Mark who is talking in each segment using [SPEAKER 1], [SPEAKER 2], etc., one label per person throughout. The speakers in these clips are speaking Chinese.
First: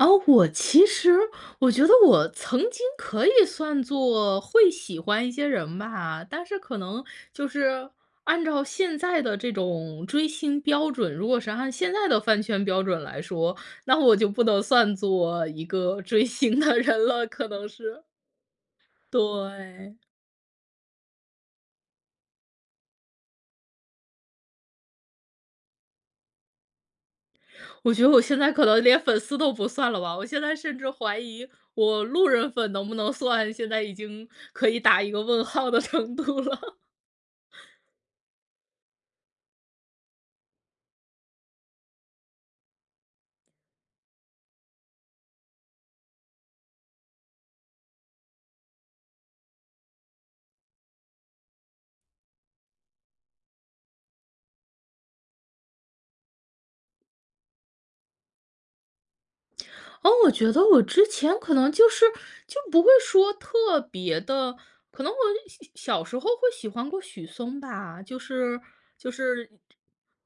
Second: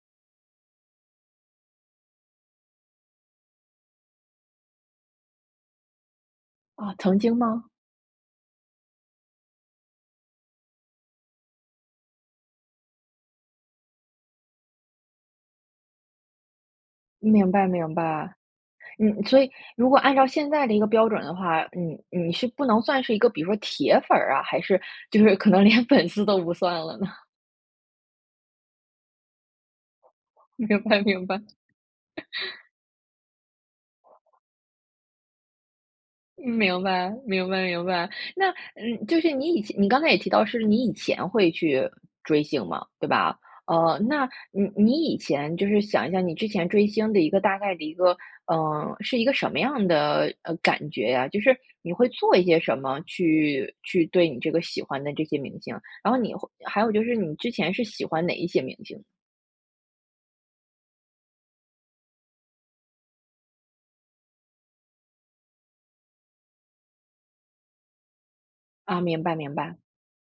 [SPEAKER 1] 哦，我其实我觉得我曾经可以算作会喜欢一些人吧。但是可
[SPEAKER 2] 啊，
[SPEAKER 1] 能
[SPEAKER 2] 曾经
[SPEAKER 1] 就
[SPEAKER 2] 吗？
[SPEAKER 1] 是按照现在的这种追星标准如果是按现在的饭圈标准来说，那我就不能算作一个追星的人了，可
[SPEAKER 2] 明白
[SPEAKER 1] 能
[SPEAKER 2] 明
[SPEAKER 1] 是。
[SPEAKER 2] 白。嗯所以如果
[SPEAKER 1] 对。
[SPEAKER 2] 按照现在的一个标准的话，你你是不能算是一个比如说铁粉儿啊，还是就是可能连粉丝都不算了呢？
[SPEAKER 1] 我觉得我现在可能连粉丝都不算了吧，我现在甚
[SPEAKER 2] 明
[SPEAKER 1] 至
[SPEAKER 2] 白，
[SPEAKER 1] 怀
[SPEAKER 2] 明白。
[SPEAKER 1] 疑我路人 粉能不能算，现在已经，可以打一个问号的程度了。
[SPEAKER 2] 明白，明白明白，那嗯，就是你以前你刚才也提到是你以前会去，追星嘛，对吧？哦，那你你以前就是想一下你之前追星的一个大概的一个嗯，是一个什么样的，呃，感觉呀？就是你会做一些什么，去去对你这个喜欢的这些明星，然后你会还有就是你之前是喜欢哪一些明星？
[SPEAKER 1] 哦，我觉得我之前可能就是就不会说特别的可能我小小小时候会喜欢过许嵩吧，就是
[SPEAKER 2] 啊，
[SPEAKER 1] 就
[SPEAKER 2] 明白
[SPEAKER 1] 是
[SPEAKER 2] 明白。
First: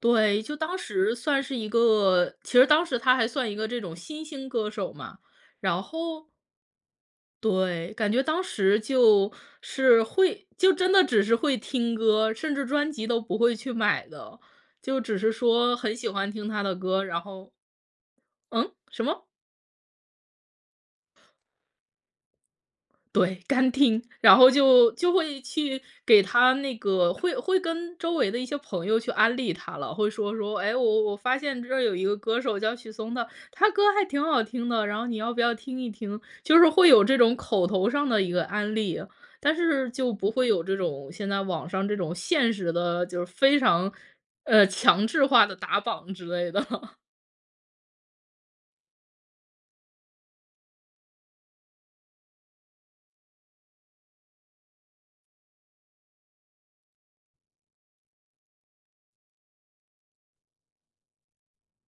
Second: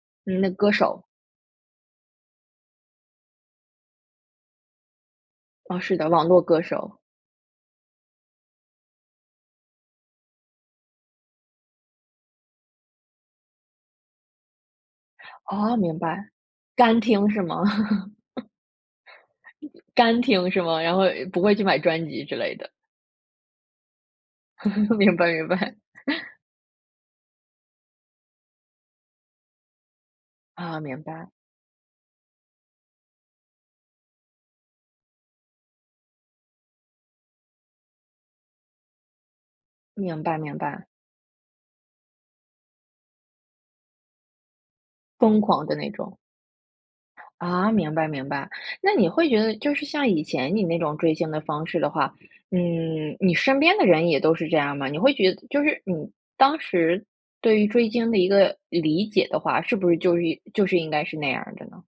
[SPEAKER 1] 对，
[SPEAKER 2] 嗯呢，
[SPEAKER 1] 就
[SPEAKER 2] 歌
[SPEAKER 1] 当
[SPEAKER 2] 手。
[SPEAKER 1] 时算是一个其实当时他还算一个这种新兴歌手嘛。
[SPEAKER 2] 哦，
[SPEAKER 1] 然
[SPEAKER 2] 是的，网
[SPEAKER 1] 后
[SPEAKER 2] 络歌手。
[SPEAKER 1] 对，感觉当时就是会就真的只是会听歌，甚至专辑都不会去买的，就只是
[SPEAKER 2] 哦，
[SPEAKER 1] 说很
[SPEAKER 2] 明
[SPEAKER 1] 喜欢
[SPEAKER 2] 白，
[SPEAKER 1] 听他的
[SPEAKER 2] 干
[SPEAKER 1] 歌，然
[SPEAKER 2] 听是
[SPEAKER 1] 后
[SPEAKER 2] 吗？
[SPEAKER 1] 嗯？什么？
[SPEAKER 2] 干听是吗？然后不会去买专辑之类的。
[SPEAKER 1] 对，干听，然后就 就
[SPEAKER 2] 明白，
[SPEAKER 1] 会
[SPEAKER 2] 明白。
[SPEAKER 1] 去给 他那个会会跟周围的一些朋友去安利他了，会说说：“哎，
[SPEAKER 2] 啊，明
[SPEAKER 1] 我我
[SPEAKER 2] 白。
[SPEAKER 1] 发现这儿有一个歌手叫许嵩的，他歌儿还挺好听的，然后你要不要听一听？“就是会有这种口头上的一个安利。但是就
[SPEAKER 2] 明
[SPEAKER 1] 不
[SPEAKER 2] 白，
[SPEAKER 1] 会
[SPEAKER 2] 明
[SPEAKER 1] 有这
[SPEAKER 2] 白。
[SPEAKER 1] 种现在网上这种现实的就是非常，呃，强制
[SPEAKER 2] 疯
[SPEAKER 1] 化的
[SPEAKER 2] 狂的
[SPEAKER 1] 打
[SPEAKER 2] 那
[SPEAKER 1] 榜
[SPEAKER 2] 种。
[SPEAKER 1] 之类的。
[SPEAKER 2] 啊，明白明白。那你会觉得就是像以前你那种追星的方式的话嗯，你身边的人也都是这样吗？你会觉得就是你当时对于追星的一个理解的话，是不是就是就是应该是那样儿的呢？